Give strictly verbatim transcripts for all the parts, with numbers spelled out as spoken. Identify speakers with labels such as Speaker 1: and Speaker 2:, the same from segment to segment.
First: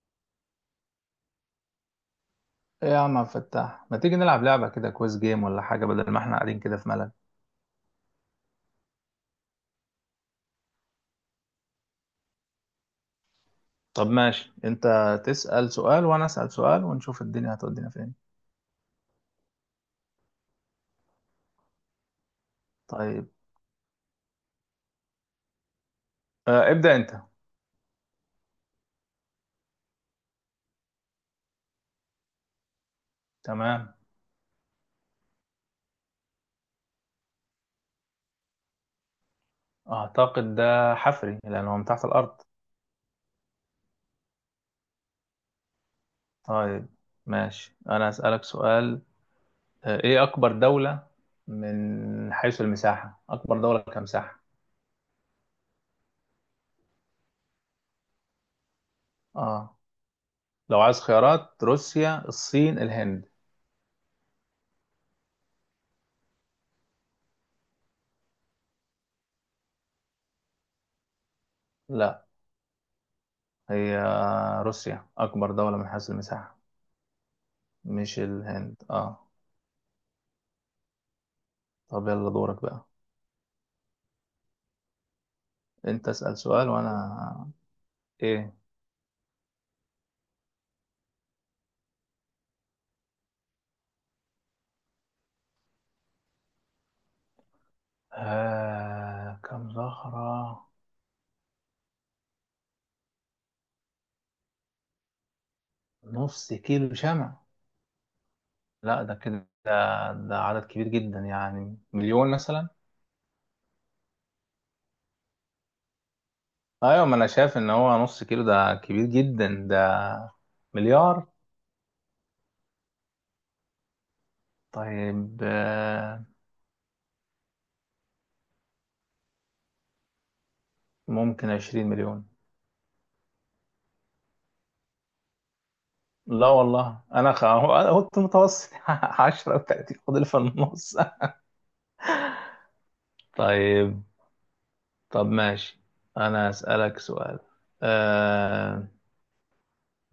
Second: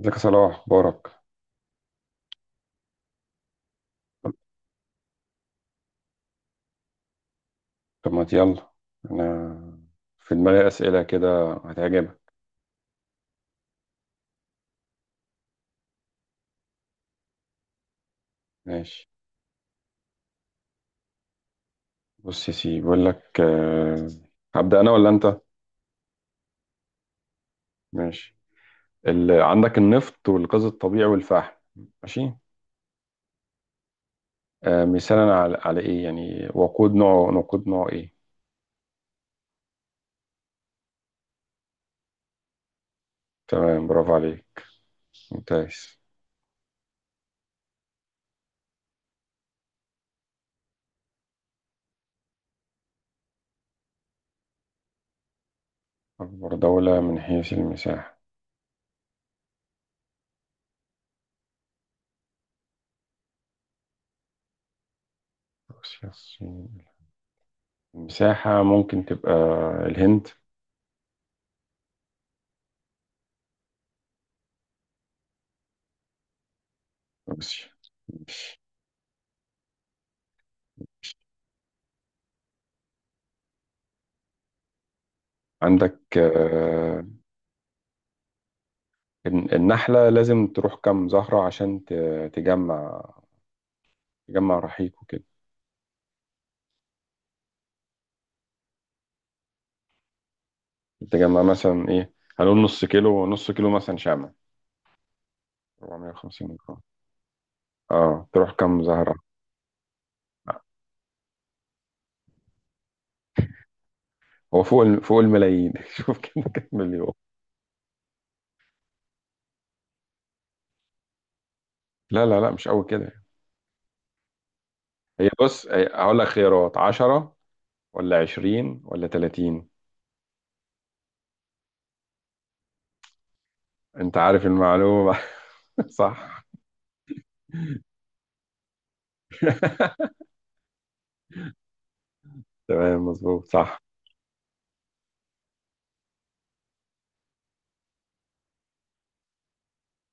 Speaker 1: ازيك يا صلاح اخبارك؟
Speaker 2: ايه يا عم عبد الفتاح، ما تيجي نلعب لعبة كده، كويس جيم ولا حاجة بدل ما احنا قاعدين كده في ملل؟
Speaker 1: طب ما يلا. انا في دماغي اسئله كده هتعجبك.
Speaker 2: طب ماشي، انت تسأل سؤال وانا أسأل سؤال ونشوف الدنيا هتودينا فين.
Speaker 1: ماشي. بص يا سيدي بقول
Speaker 2: طيب
Speaker 1: لك آه، هبدا انا ولا انت؟
Speaker 2: آه، ابدأ انت.
Speaker 1: ماشي. ال... عندك النفط والغاز الطبيعي والفحم. ماشي.
Speaker 2: تمام،
Speaker 1: آه، مثالا على... على ايه يعني وقود نوع نقود نوع ايه؟
Speaker 2: اعتقد ده حفري لان هو من تحت الارض.
Speaker 1: تمام، برافو عليك، ممتاز.
Speaker 2: طيب ماشي، انا أسألك سؤال. آه، ايه اكبر دولة من حيث المساحة، اكبر دولة كمساحة؟
Speaker 1: اكبر دوله من حيث المساحه
Speaker 2: اه، لو عايز خيارات: روسيا، الصين، الهند.
Speaker 1: روسيا الصين؟ المساحه ممكن تبقى الهند،
Speaker 2: لا، هي روسيا اكبر دولة من حيث المساحة،
Speaker 1: روسيا.
Speaker 2: مش الهند. اه طب يلا دورك بقى.
Speaker 1: عندك
Speaker 2: انت اسأل سؤال
Speaker 1: آه،
Speaker 2: وانا ايه.
Speaker 1: الن- النحلة لازم تروح كام زهرة عشان ت- تجمع، تجمع رحيق وكده.
Speaker 2: آه... كم زهرة؟
Speaker 1: تجمع مثلا ايه؟ هنقول نص كيلو، نص كيلو مثلا شمع،
Speaker 2: نص
Speaker 1: اربعمية وخمسين جرام.
Speaker 2: كيلو شمع؟
Speaker 1: اه، تروح كام
Speaker 2: لا
Speaker 1: زهرة؟
Speaker 2: ده كده ده عدد كبير جدا، يعني مليون مثلا.
Speaker 1: هو فوق ال- فوق الملايين. شوف كده كام
Speaker 2: ايوه
Speaker 1: مليون.
Speaker 2: ما انا شايف ان هو نص كيلو ده كبير جدا ده، مليار.
Speaker 1: لا لا لا، مش قوي كده. هي
Speaker 2: طيب
Speaker 1: بص هي- هقول
Speaker 2: آه...
Speaker 1: لك خيارات، عشرة ولا عشرين ولا تلاتين؟
Speaker 2: ممكن عشرين مليون.
Speaker 1: انت عارف المعلومة. صح.
Speaker 2: لا والله، انا خ... هو- انا كنت متوسط عشرة وتلاتين فاضل في النص.
Speaker 1: تمام، مظبوط صح.
Speaker 2: طيب، طب ماشي انا اسألك سؤال. آه...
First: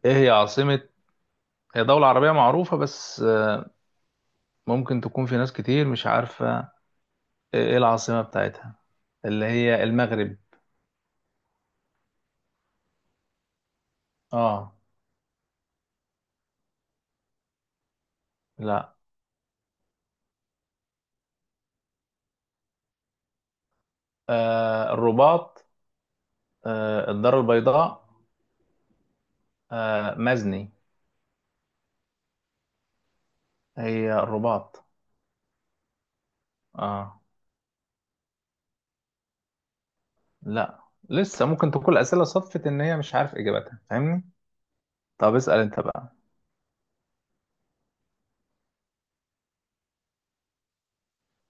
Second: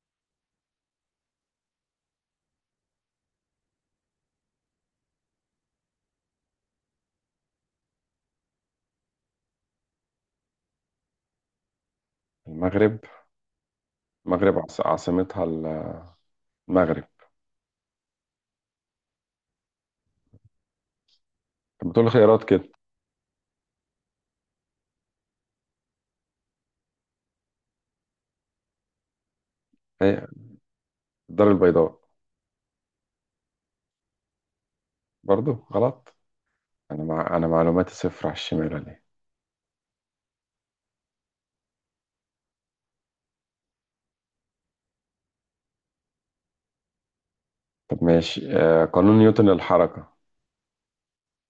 Speaker 2: ايه هي عاصمة، هي دولة عربية معروفة بس ممكن تكون في ناس كتير مش عارفة ايه العاصمة بتاعتها، اللي هي المغرب؟
Speaker 1: المغرب، المغرب
Speaker 2: اه.
Speaker 1: عاص- عاصمتها ال- المغرب.
Speaker 2: لا.
Speaker 1: طب بتقول خيارات كده.
Speaker 2: آه الرباط، آه الدار البيضاء، آه
Speaker 1: هي
Speaker 2: مزني.
Speaker 1: الدار البيضاء.
Speaker 2: هي الرباط.
Speaker 1: برضو غلط؟ انا
Speaker 2: اه
Speaker 1: مع... انا معلوماتي صفر على الشمال ولا ايه؟
Speaker 2: لا، لسه ممكن تكون الأسئلة صدفت إن هي مش عارف إجابتها، فاهمني. طب اسأل أنت بقى.
Speaker 1: طب ماشي، آه، قانون نيوتن للحركة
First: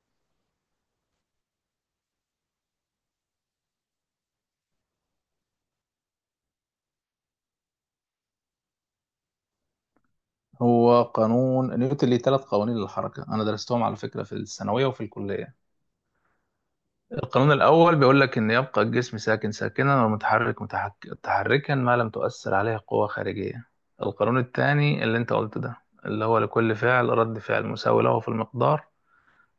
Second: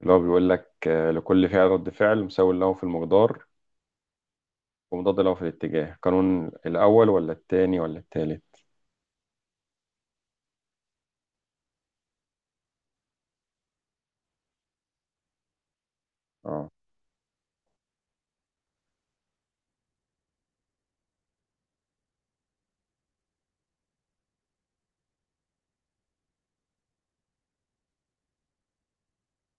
Speaker 1: اللي هو بيقول لك آه لكل فعل رد فعل مساوي له في المقدار ومضاد له في الاتجاه، قانون الاول ولا التاني ولا التالت؟
Speaker 2: هو قانون نيوتن ليه ثلاث قوانين للحركة، أنا درستهم على فكرة في الثانوية وفي الكلية.
Speaker 1: اه،
Speaker 2: القانون الأول بيقول لك إن يبقى الجسم ساكن ساكنا ومتحرك متحك... متحركا ما لم تؤثر عليه قوة خارجية. القانون الثاني اللي أنت قلته ده، اللي هو لكل فعل رد فعل مساوي له في المقدار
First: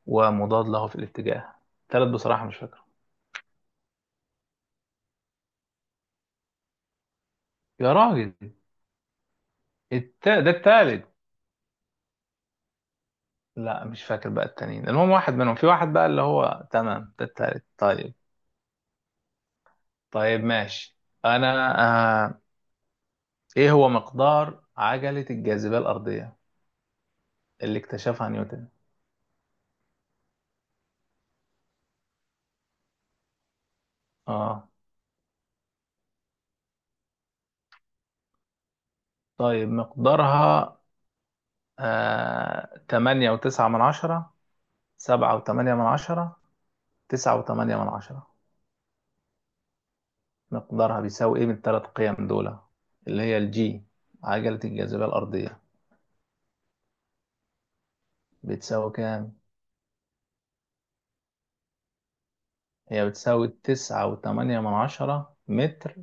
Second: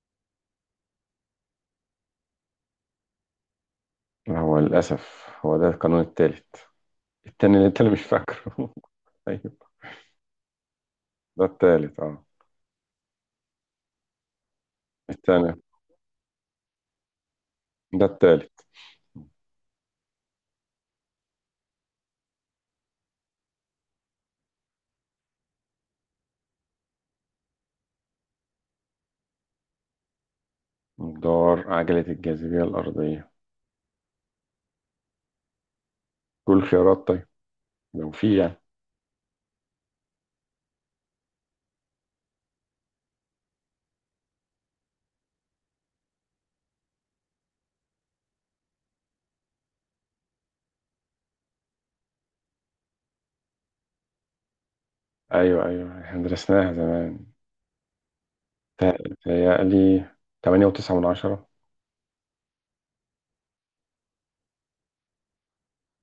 Speaker 2: ومضاد له في الاتجاه. التالت بصراحة مش فاكره.
Speaker 1: هو للاسف هو ده القانون التالت، التاني اللي انت اللي
Speaker 2: يا
Speaker 1: مش
Speaker 2: راجل.
Speaker 1: فاكره. ايوه،
Speaker 2: الت... ده التالت.
Speaker 1: ده التالت اه،
Speaker 2: لا مش فاكر بقى التانيين، المهم واحد منهم
Speaker 1: التاني
Speaker 2: في واحد بقى اللي هو تمام ده التالت.
Speaker 1: ده
Speaker 2: طيب،
Speaker 1: التالت.
Speaker 2: طيب ماشي. أنا آه... إيه هو مقدار عجلة الجاذبية الأرضية اللي اكتشفها نيوتن؟
Speaker 1: مقدار عجلة الجاذبية الأرضية
Speaker 2: اه.
Speaker 1: كل خيارات طيب لو في يعني.
Speaker 2: طيب مقدارها، آه تمانية وتسعة من عشرة، سبعة وتمانية من عشرة، تسعة وتمانية من عشرة؟ مقدارها بيساوي ايه من التلات قيم دول، اللي هي الجي، عجلة الجاذبية الأرضية،
Speaker 1: ايوه ايوه، احنا درسناها زمان.
Speaker 2: بتساوي كام؟
Speaker 1: تهيألي تمانية وتسعة من عشرة.
Speaker 2: هي بتساوي تسعة وتمانية من عشرة متر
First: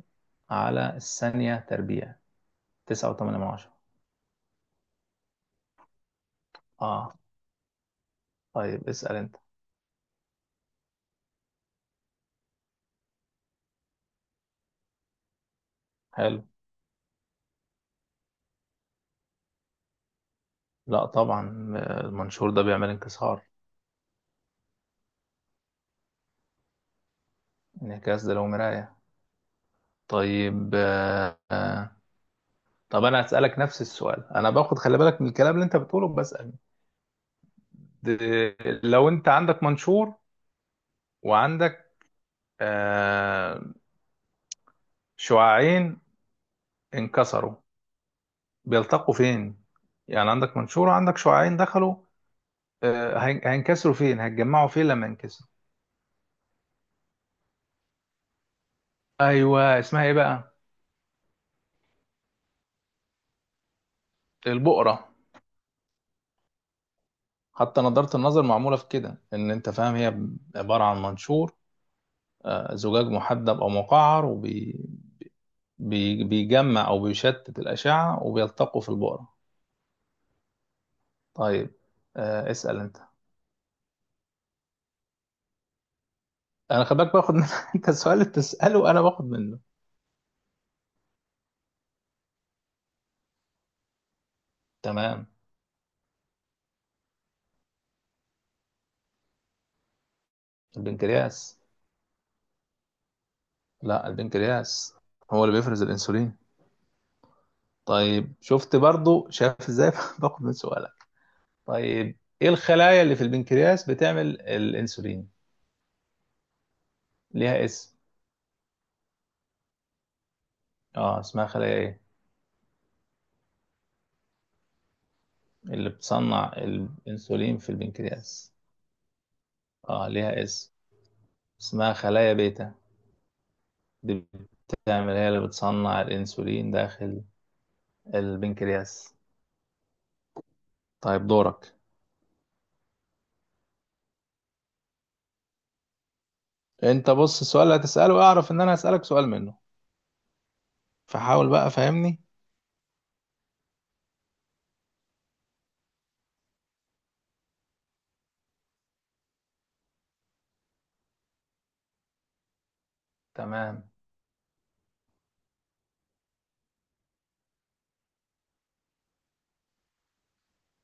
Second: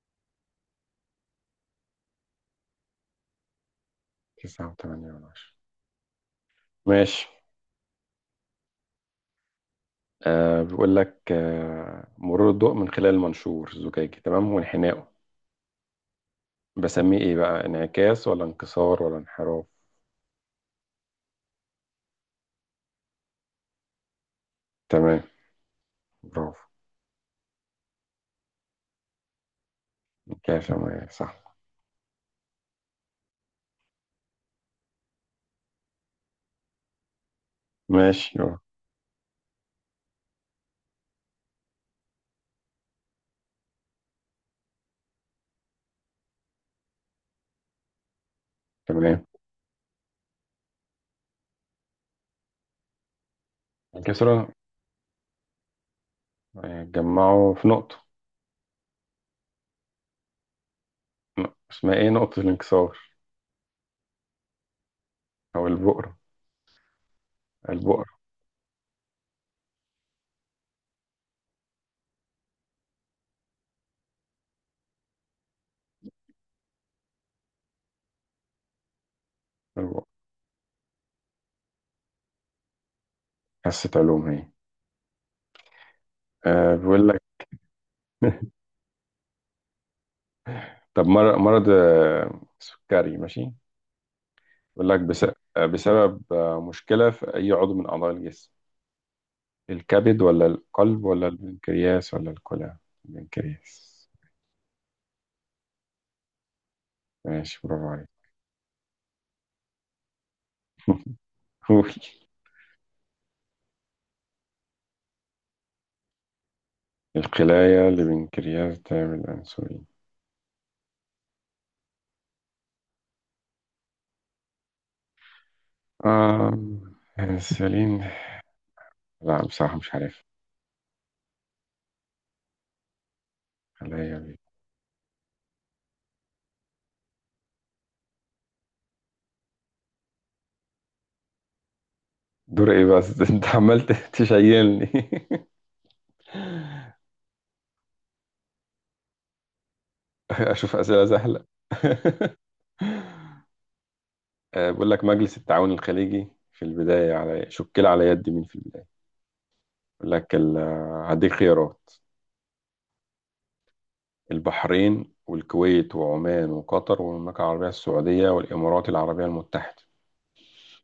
Speaker 2: على الثانية تربيع. تسعة وتمانية من عشرة.
Speaker 1: تسعة وتمانية من عشرة.
Speaker 2: اه.
Speaker 1: ماشي.
Speaker 2: طيب اسأل انت.
Speaker 1: آه بيقول لك آه مرور الضوء من خلال المنشور الزجاجي، تمام، وانحنائه،
Speaker 2: حلو.
Speaker 1: بسميه ايه بقى، انعكاس ولا انكسار ولا انحراف؟
Speaker 2: لا طبعا، آه، المنشور ده بيعمل انكسار.
Speaker 1: تمام، برافو.
Speaker 2: انعكاس ده لو مراية.
Speaker 1: انعكاس
Speaker 2: طيب
Speaker 1: يا مايا، صح.
Speaker 2: آه، طب انا هسألك نفس السؤال، انا باخد، خلي بالك من الكلام اللي انت بتقوله بسأل. د-
Speaker 1: ماشي أه،
Speaker 2: لو انت عندك منشور وعندك آه شعاعين انكسروا، بيلتقوا
Speaker 1: تمام.
Speaker 2: فين؟ يعني عندك منشور وعندك شعاعين دخلوا، آه هين- هينكسروا فين،
Speaker 1: انكسرة
Speaker 2: هيتجمعوا فين لما ينكسروا؟
Speaker 1: آه، جمعوا في نقطة.
Speaker 2: ايوه اسمها ايه بقى؟
Speaker 1: ن- اسمها ايه، نقطة الانكسار
Speaker 2: البؤرة.
Speaker 1: او البؤرة؟
Speaker 2: حتى
Speaker 1: البؤرة.
Speaker 2: نظارة النظر معمولة في كده، ان انت فاهم، هي عبارة عن منشور، آه زجاج محدب او مقعر، بي- بيجمع او بيشتت الاشعه وبيلتقوا في البقره.
Speaker 1: البؤرة.
Speaker 2: طيب آه اسال انت.
Speaker 1: حصة علوم هي. آه
Speaker 2: انا خلي
Speaker 1: بيقول
Speaker 2: بالك
Speaker 1: لك،
Speaker 2: باخد من انت السؤال اللي بتساله انا باخد منه.
Speaker 1: طب مر- مرض آه، سكري ماشي، يقول لك بس-
Speaker 2: تمام.
Speaker 1: آه، بسبب آه، مشكلة في أي عضو من أعضاء الجسم، الكبد ولا القلب ولا
Speaker 2: البنكرياس.
Speaker 1: البنكرياس ولا الكلى؟ البنكرياس.
Speaker 2: لا البنكرياس هو اللي بيفرز الانسولين.
Speaker 1: ماشي، برافو عليك.
Speaker 2: طيب شفت، برضو شايف ازاي باخد من سؤالك.
Speaker 1: قول.
Speaker 2: طيب ايه الخلايا اللي في البنكرياس بتعمل الانسولين؟ ليها
Speaker 1: الخلايا
Speaker 2: اسم.
Speaker 1: البنكرياس تعمل الأنسولين؟
Speaker 2: اه اسمها خلايا ايه، اللي بتصنع
Speaker 1: آم
Speaker 2: الانسولين في
Speaker 1: أنسولين،
Speaker 2: البنكرياس؟
Speaker 1: لا بصراحة مش
Speaker 2: اه
Speaker 1: عارف.
Speaker 2: ليها اسم، اسمها خلايا بيتا.
Speaker 1: خلايا
Speaker 2: دي
Speaker 1: بي-
Speaker 2: بتعمل، هي اللي بتصنع الانسولين داخل البنكرياس. طيب دورك.
Speaker 1: دور إيه بس؟ أنت عمال تشيلني.
Speaker 2: انت بص السؤال اللي هتسأله، اعرف ان انا هسألك سؤال منه،
Speaker 1: أشوف أسئلة سهلة.
Speaker 2: فحاول بقى فهمني.
Speaker 1: آه، بقول لك مجلس التعاون الخليجي في البداية على شكل على يد مين في البداية، يقول لك ال- هديك خيارات،
Speaker 2: تمام.
Speaker 1: البحرين والكويت وعمان وقطر والمملكة العربية السعودية والإمارات العربية المتحدة،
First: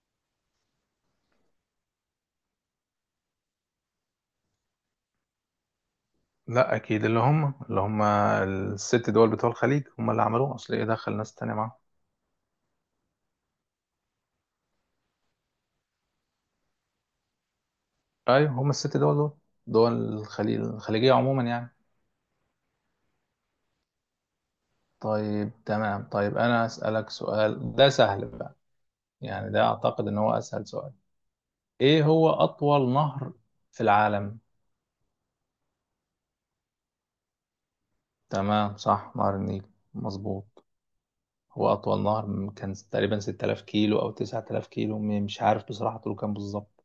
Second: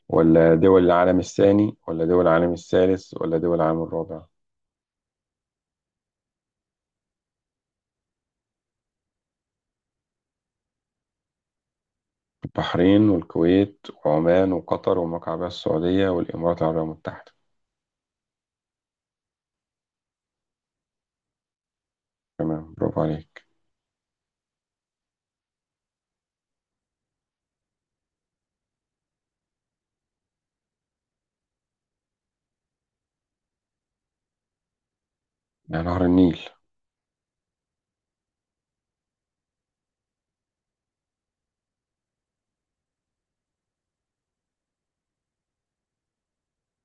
Speaker 1: ولا دول العالم الثاني ولا دول العالم الثالث ولا دول العالم الرابع؟
Speaker 2: لا اكيد، اللي هم، اللي هم الست دول بتوع الخليج هم اللي عملوه، اصل ايه دخل ناس تانية معاهم؟
Speaker 1: البحرين والكويت وعمان وقطر والمملكة العربية السعودية والإمارات العربية المتحدة.
Speaker 2: ايوه هم الست دول دول، دول الخليج الخليجية عموما يعني.
Speaker 1: تمام، برافو عليك.
Speaker 2: طيب تمام، طيب انا هسألك سؤال ده سهل بقى، يعني ده اعتقد ان هو اسهل سؤال. ايه هو اطول نهر في العالم؟
Speaker 1: يا نهر النيل.
Speaker 2: تمام صح، نهر النيل، مظبوط. هو أطول نهر، م- كان تقريبا ستة آلاف كيلو أو تسعة آلاف كيلو، م- مش عارف بصراحة طوله كام بالظبط،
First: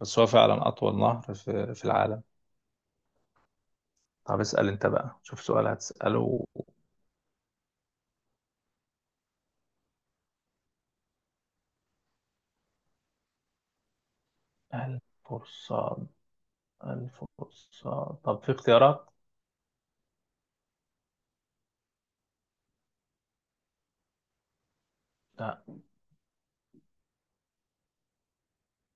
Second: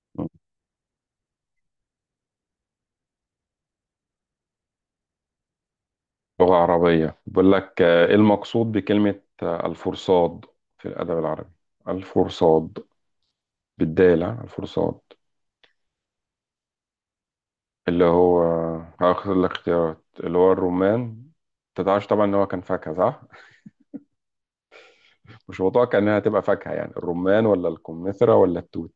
Speaker 2: بس هو فعلا أطول نهر في, في العالم. طب اسأل أنت بقى، شوف سؤال هتسأله.
Speaker 1: لغة عربية، بقول لك آه، إيه المقصود بكلمة آه، الفرصاد في الأدب العربي، الفرصاد، بالدالة الفرصاد،
Speaker 2: الفرصاد.
Speaker 1: اللي
Speaker 2: الفرصاد،
Speaker 1: هو
Speaker 2: طب في اختيارات؟
Speaker 1: هاخد الاختيارات اللي هو الرمان، انت تعرفش طبعا ان هو كان فاكهة صح؟
Speaker 2: لا.
Speaker 1: مش متوقع انها هتبقى فاكهة، يعني الرمان ولا الكمثرى ولا التوت؟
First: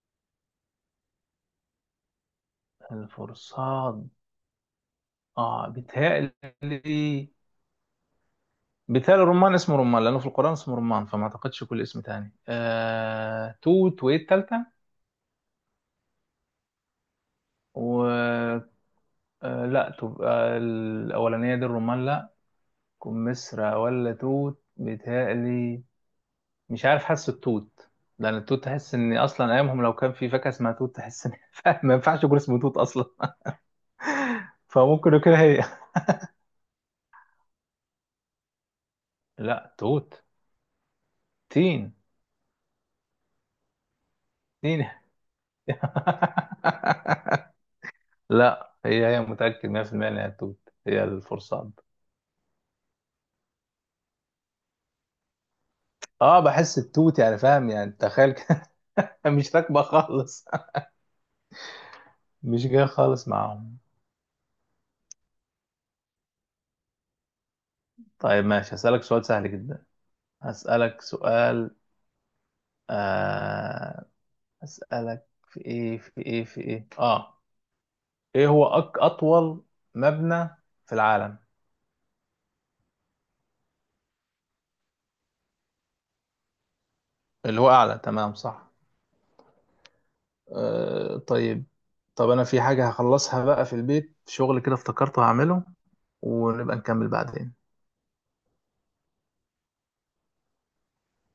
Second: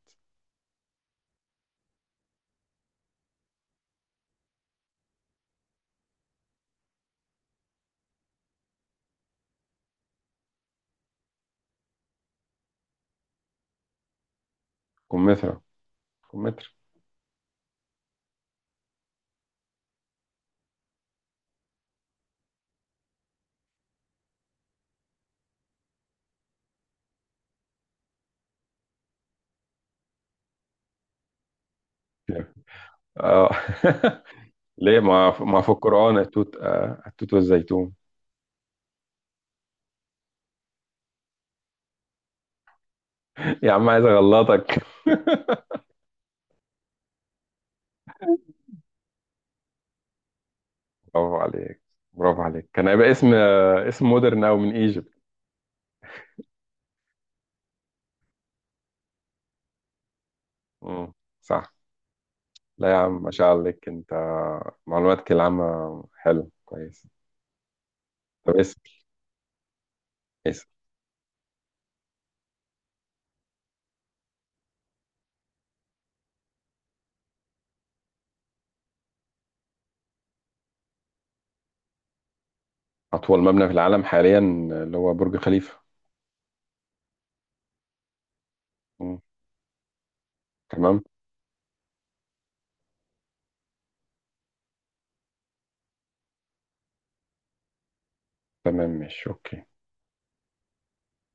Speaker 2: الفرصاد، آه بيتهيألي، بيتهيألي الرمان، اسمه رمان لأنه في القرآن اسمه رمان، فما أعتقدش. كل اسم تاني، آه... توت، وإيه التالتة؟
Speaker 1: كمثرى، كمثرى.
Speaker 2: آه لا، تبقى الأولانية دي الرمان لا، تكون مسرة ولا توت بيتهيألي. مش عارف، حاسس التوت، لأن التوت تحس إن أصلا أيامهم لو كان في فاكهة اسمها توت تحس إن ما ينفعش يكون
Speaker 1: Yeah.
Speaker 2: اسمه توت أصلا.
Speaker 1: اه. ليه
Speaker 2: فممكن
Speaker 1: ما
Speaker 2: يكون
Speaker 1: في- ما
Speaker 2: هي.
Speaker 1: في القرآن التوت، آه التوت والزيتون.
Speaker 2: لا توت، تين.
Speaker 1: يا عم عايز اغلطك.
Speaker 2: تين. لا هي، هي، متأكد مية في المية إنها توت، هي
Speaker 1: برافو
Speaker 2: الفرصاد.
Speaker 1: عليك، برافو عليك، كان هيبقى اسم آه، اسم مودرن او من ايجيبت.
Speaker 2: اه بحس التوت، يعني فاهم، يعني تخيل كده مش راكبة خالص،
Speaker 1: مم، صح.
Speaker 2: مش جاية
Speaker 1: لا يا عم،
Speaker 2: خالص
Speaker 1: ما شاء الله
Speaker 2: معاهم.
Speaker 1: عليك انت، معلوماتك العامة حلو كويس.
Speaker 2: طيب
Speaker 1: طب
Speaker 2: ماشي، هسألك سؤال سهل جدا.
Speaker 1: اسم
Speaker 2: هسألك سؤال. آه هسألك في ايه، في ايه، في ايه، اه ايه هو أك اطول مبنى في العالم؟
Speaker 1: أطول مبنى في العالم حاليا، اللي هو برج خليفة.
Speaker 2: اللي هو اعلى، تمام صح.
Speaker 1: مم. تمام.
Speaker 2: آه طيب. طب انا في حاجة هخلصها بقى في البيت، شغل كده افتكرته هعمله، ونبقى نكمل بعدين.
Speaker 1: تمام، ماشي، أوكي.